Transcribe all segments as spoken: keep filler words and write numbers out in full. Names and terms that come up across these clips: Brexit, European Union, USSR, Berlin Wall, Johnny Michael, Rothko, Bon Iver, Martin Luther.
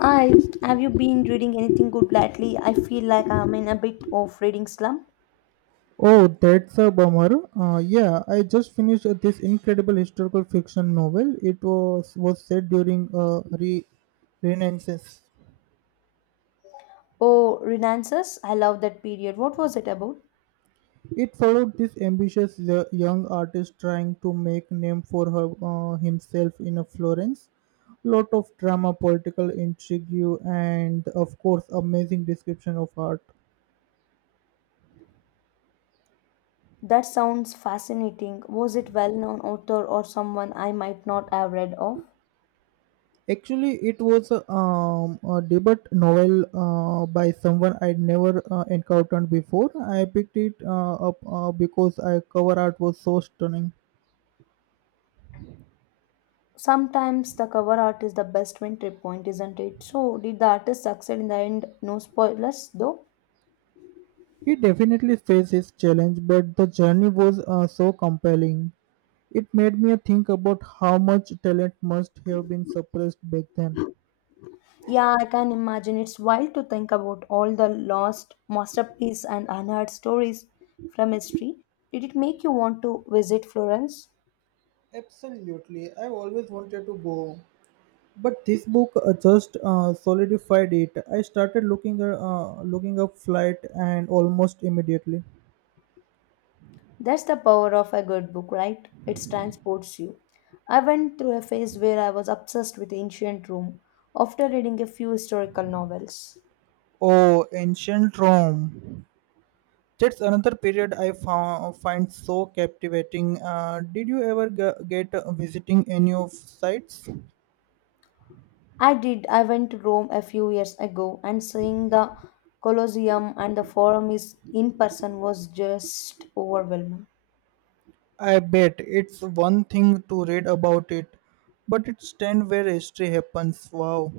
I have you been reading anything good lately? I feel like I'm in a bit of reading slump. Oh, that's a bummer. Uh, yeah, I just finished uh, this incredible historical fiction novel. It was was set during uh, re- Renaissance. Oh, Renaissance! I love that period. What was it about? It followed this ambitious y- young artist trying to make name for her, uh, himself in a Florence. Lot of drama, political intrigue, and of course, amazing description of art. That sounds fascinating. Was it well-known author or someone I might not have read of? Actually, it was a, um, a debut novel uh, by someone I'd never uh, encountered before. I picked it uh, up uh, because I cover art was so stunning. Sometimes the cover art is the best entry point, isn't it? So, did the artist succeed in the end? No spoilers, though. He definitely faced his challenge, but the journey was uh, so compelling. It made me think about how much talent must have been suppressed back then. Yeah, I can imagine. It's wild to think about all the lost masterpieces and unheard stories from history. Did it make you want to visit Florence? Absolutely, I've always wanted to go, but this book uh, just uh, solidified it. I started looking uh, uh, looking up flight and almost immediately. That's the power of a good book, right? It transports you. I went through a phase where I was obsessed with ancient Rome after reading a few historical novels. Oh, ancient Rome, that's another period i found, find so captivating. Uh, did you ever g- get uh, visiting any of sites? I did. I went to Rome a few years ago and seeing the Colosseum and the Forum is in person was just overwhelming. I bet it's one thing to read about it, but it's stand where history happens. Wow.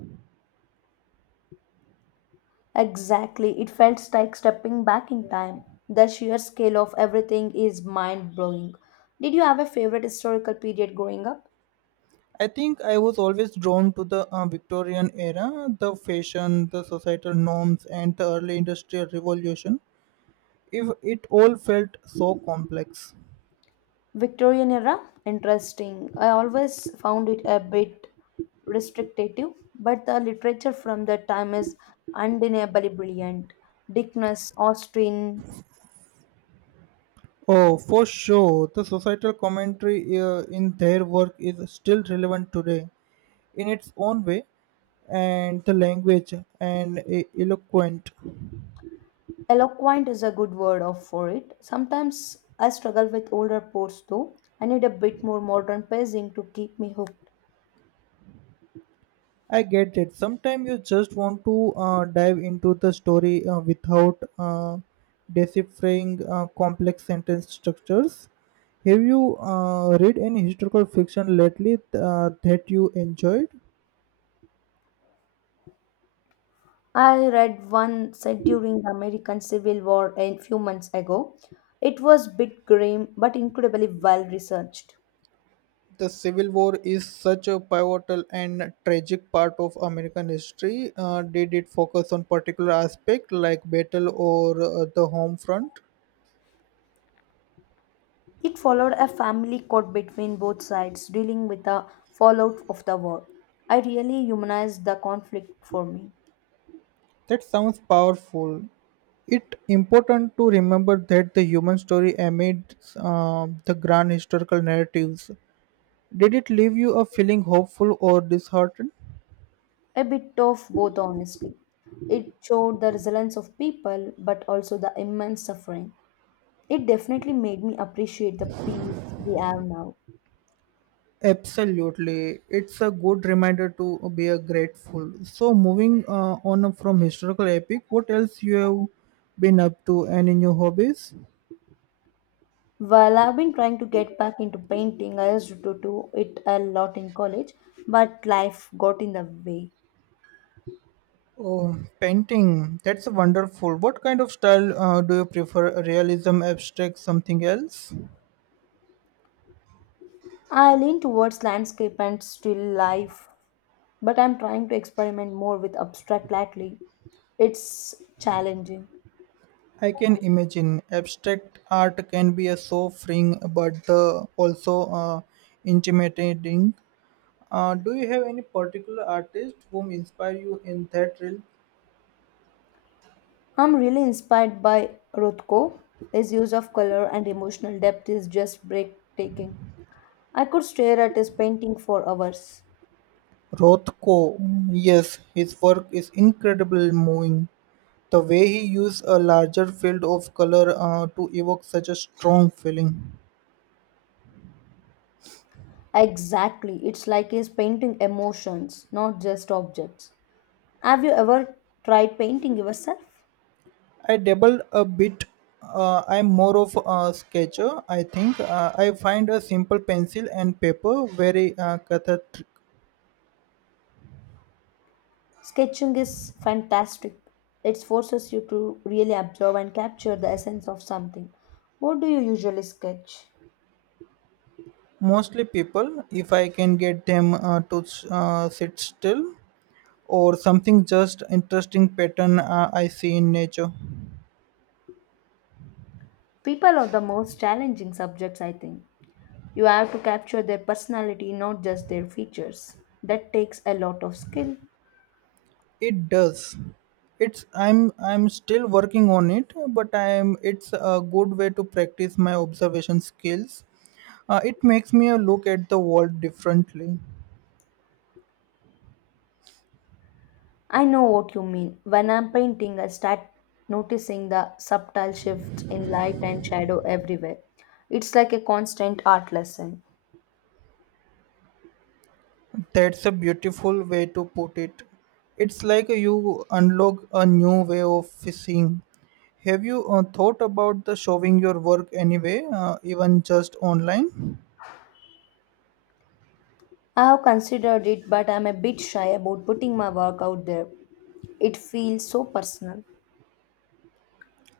Exactly. It felt like stepping back in time. The sheer scale of everything is mind blowing. Did you have a favorite historical period growing up? I think I was always drawn to the uh, Victorian era, the fashion, the societal norms, and the early industrial revolution. If it all felt so complex. Victorian era? Interesting. I always found it a bit restrictive, but the literature from that time is undeniably brilliant. Dickens, Austen, Oh, for sure, the societal commentary uh, in their work is still relevant today, in its own way, and the language and e- eloquent. eloquent is a good word of for it. Sometimes I struggle with older poets though. I need a bit more modern pacing to keep me hooked. I get it. Sometimes you just want to uh, dive into the story uh, without uh, deciphering uh, complex sentence structures. Have you uh, read any historical fiction lately uh, that you enjoyed? I read one set during the American Civil War a few months ago. It was a bit grim but incredibly well researched. The Civil War is such a pivotal and tragic part of American history. Uh, did it focus on particular aspect like battle or uh, the home front? It followed a family court between both sides dealing with the fallout of the war. I really humanized the conflict for me. That sounds powerful. It important to remember that the human story amid uh, the grand historical narratives. Did it leave you a feeling hopeful or disheartened? A bit of both, honestly. It showed the resilience of people but also the immense suffering. It definitely made me appreciate the peace we have now. Absolutely, it's a good reminder to be a grateful. So, moving uh, on from historical epic, what else you have been up to? Any new hobbies? Well, I've been trying to get back into painting. I used to do it a lot in college, but life got in the way. Oh, painting. That's wonderful. What kind of style uh, do you prefer? Realism, abstract, something else? I lean towards landscape and still life, but I'm trying to experiment more with abstract lately. It's challenging. I can imagine abstract art can be a so freeing, but the also uh, intimidating. Uh, do you have any particular artist whom inspire you in that realm? I'm really inspired by Rothko. His use of color and emotional depth is just breathtaking. I could stare at his painting for hours. Rothko, yes, his work is incredible, moving. The way he used a larger field of color uh, to evoke such a strong feeling. Exactly, it's like he's painting emotions, not just objects. Have you ever tried painting yourself? I dabbled a bit. Uh, I'm more of a sketcher, I think. Uh, I find a simple pencil and paper very uh, cathartic. Sketching is fantastic. It forces you to really observe and capture the essence of something. What do you usually sketch? Mostly people, if I can get them uh, to uh, sit still or something just interesting pattern uh, I see in nature. People are the most challenging subjects, I think. You have to capture their personality, not just their features. That takes a lot of skill. It does. It's I'm I'm still working on it, but I'm it's a good way to practice my observation skills. Uh, it makes me uh, look at the world differently. I know what you mean. When I'm painting, I start noticing the subtle shifts in light and shadow everywhere. It's like a constant art lesson. That's a beautiful way to put it. It's like you unlock a new way of seeing. Have you uh, thought about the showing your work anyway, uh, even just online? I've considered it, but I'm a bit shy about putting my work out there. It feels so personal.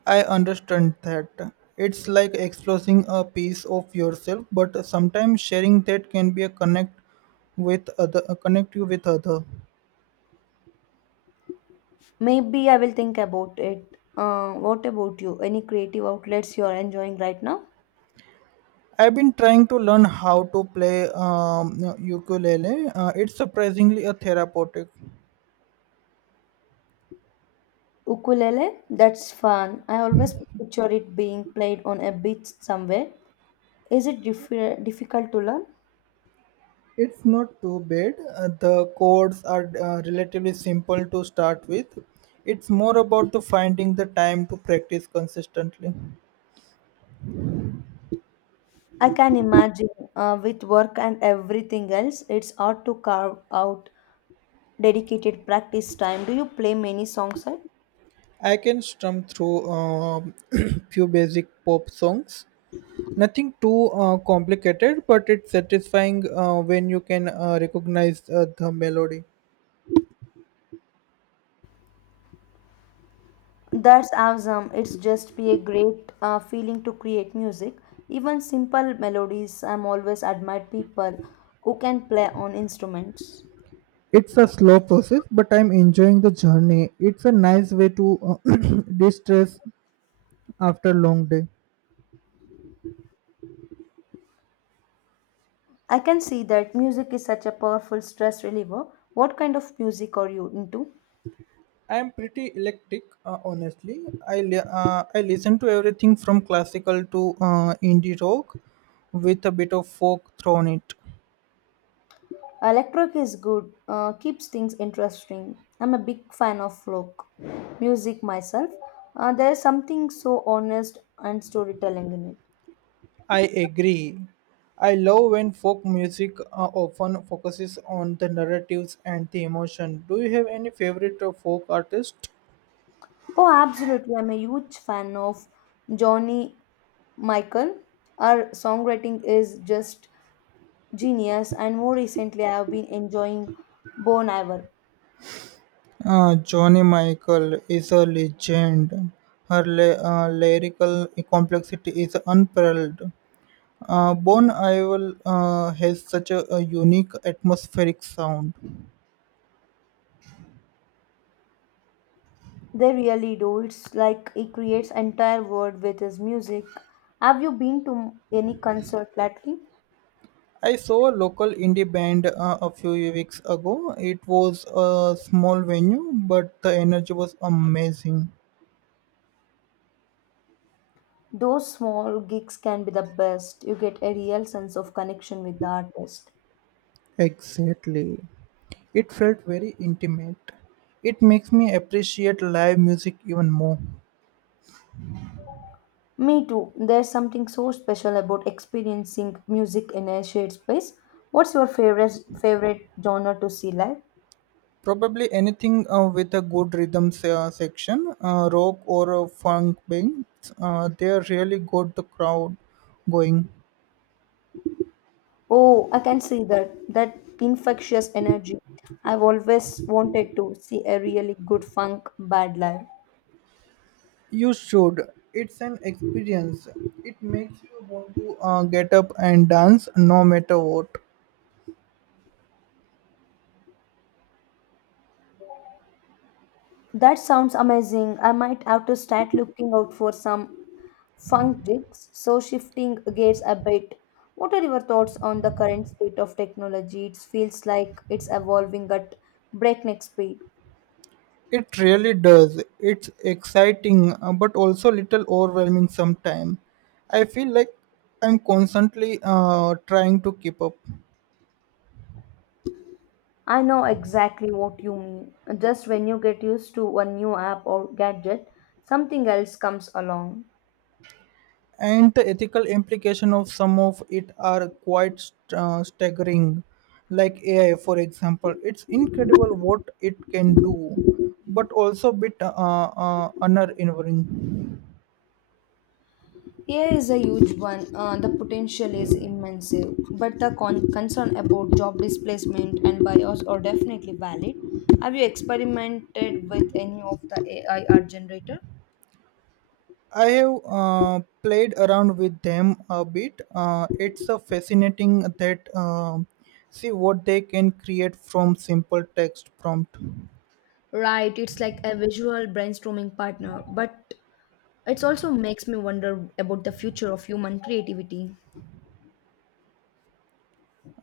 I understand that. It's like exposing a piece of yourself, but sometimes sharing that can be a connect with other uh, connect you with other. Maybe I will think about it. Uh, what about you? Any creative outlets you are enjoying right now? I've been trying to learn how to play um, ukulele. Uh, it's surprisingly a therapeutic. Ukulele? That's fun. I always picture it being played on a beach somewhere. Is it diffi- difficult to learn? It's not too bad. Uh, the codes are uh, relatively simple to start with. It's more about the finding the time to practice consistently. I can imagine uh, with work and everything else, it's hard to carve out dedicated practice time. Do you play many songs at? I can strum through um few basic pop songs. Nothing too uh, complicated, but it's satisfying uh, when you can uh, recognize uh, the melody. That's awesome. It's just be a great uh, feeling to create music. Even simple melodies, I'm always admired people who can play on instruments. It's a slow process, but I'm enjoying the journey. It's a nice way to uh, distress after long day. I can see that music is such a powerful stress reliever. What kind of music are you into? I'm pretty eclectic, uh, honestly. I li- uh, I listen to everything from classical to uh, indie rock, with a bit of folk thrown it. Electric is good, uh, keeps things interesting. I'm a big fan of folk music myself. Uh, there's something so honest and storytelling in it. I agree. I love when folk music uh, often focuses on the narratives and the emotion. Do you have any favorite uh, folk artist? Oh, absolutely. I'm a huge fan of Johnny Michael. Her songwriting is just genius, and more recently, I have been enjoying Bon Iver. Uh, Johnny Michael is a legend. Her la- uh, lyrical complexity is unparalleled. Uh, Bon Iver uh, has such a, a unique atmospheric sound. They really do. It's like he creates entire world with his music. Have you been to any concert lately? I saw a local indie band uh, a few weeks ago. It was a small venue, but the energy was amazing. Those small gigs can be the best. You get a real sense of connection with the artist. Exactly. It felt very intimate. It makes me appreciate live music even more. Me too. There's something so special about experiencing music in a shared space. What's your favorite favorite genre to see live? Probably anything uh, with a good rhythm se- uh, section, uh, rock or a funk band, uh, they really got the crowd going. Oh, I can see that. That infectious energy. I've always wanted to see a really good funk band live. You should. It's an experience. It makes you want to uh, get up and dance no matter what. That sounds amazing. I might have to start looking out for some funk gigs. So shifting gears a bit. What are your thoughts on the current state of technology? It feels like it's evolving at breakneck speed. It really does. It's exciting uh, but also little overwhelming sometimes. I feel like I'm constantly uh, trying to keep up. I know exactly what you mean. Just when you get used to a new app or gadget, something else comes along. And the ethical implication of some of it are quite st- uh, staggering. Like A I, for example, it's incredible what it can do, but also bit uh, uh, honor-envering. Here is a huge one. Uh, the potential is immense, but the con- concern about job displacement and bias are definitely valid. Have you experimented with any of the A I art generator? I have uh, played around with them a bit. Uh, it's a fascinating that um see what they can create from simple text prompt. Right, it's like a visual brainstorming partner, but it also makes me wonder about the future of human creativity.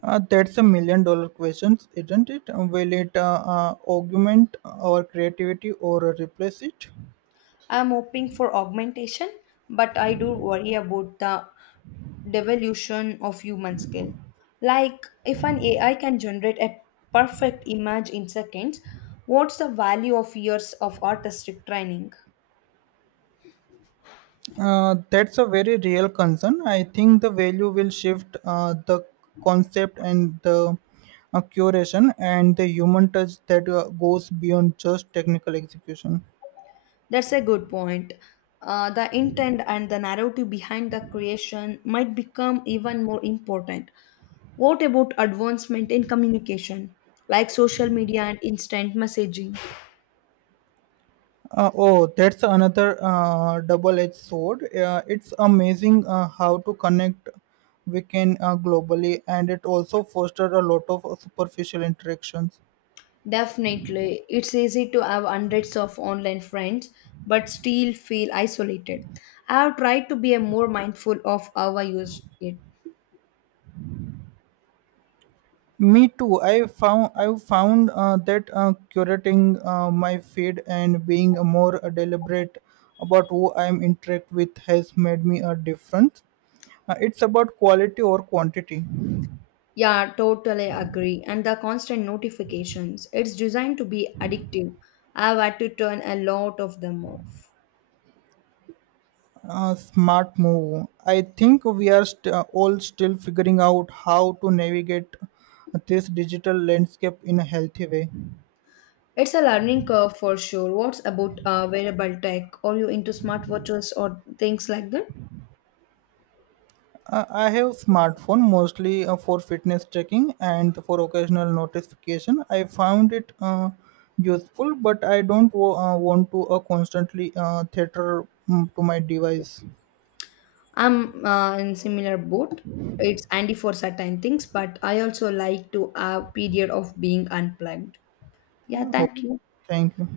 Uh, that's a million dollar questions, isn't it? Will it uh, uh, augment our creativity or replace it? I'm hoping for augmentation, but I do worry about the devolution of human skill. Like, if an A I can generate a perfect image in seconds, what's the value of years of artistic training? Uh, that's a very real concern. I think the value will shift uh, the concept and the uh, curation and the human touch that uh, goes beyond just technical execution. That's a good point. Uh, the intent and the narrative behind the creation might become even more important. What about advancement in communication, like social media and instant messaging? Uh, oh, that's another uh, double-edged sword. Uh, it's amazing uh, how to connect we can uh, globally, and it also fostered a lot of uh, superficial interactions. Definitely. It's easy to have hundreds of online friends, but still feel isolated. I have tried to be a more mindful of how I use it. Me too. I found I found uh, that uh, curating uh, my feed and being more deliberate about who I'm interact with has made me a difference. Uh, it's about quality or quantity. Yeah, totally agree. And the constant notifications, it's designed to be addictive. I've had to turn a lot of them off. Uh, smart move. I think we are st- uh, all still figuring out how to navigate this digital landscape in a healthy way. It's a learning curve for sure. What's about uh, wearable tech? Are you into smartwatches or things like that? Uh, I have smartphone mostly uh, for fitness tracking and for occasional notification. I found it uh, useful, but I don't wa- uh, want to uh, constantly uh, theater mm, to my device. I'm uh, in similar boat. It's handy for certain things, but I also like to have period of being unplugged. Yeah, Oh, thank you. thank you.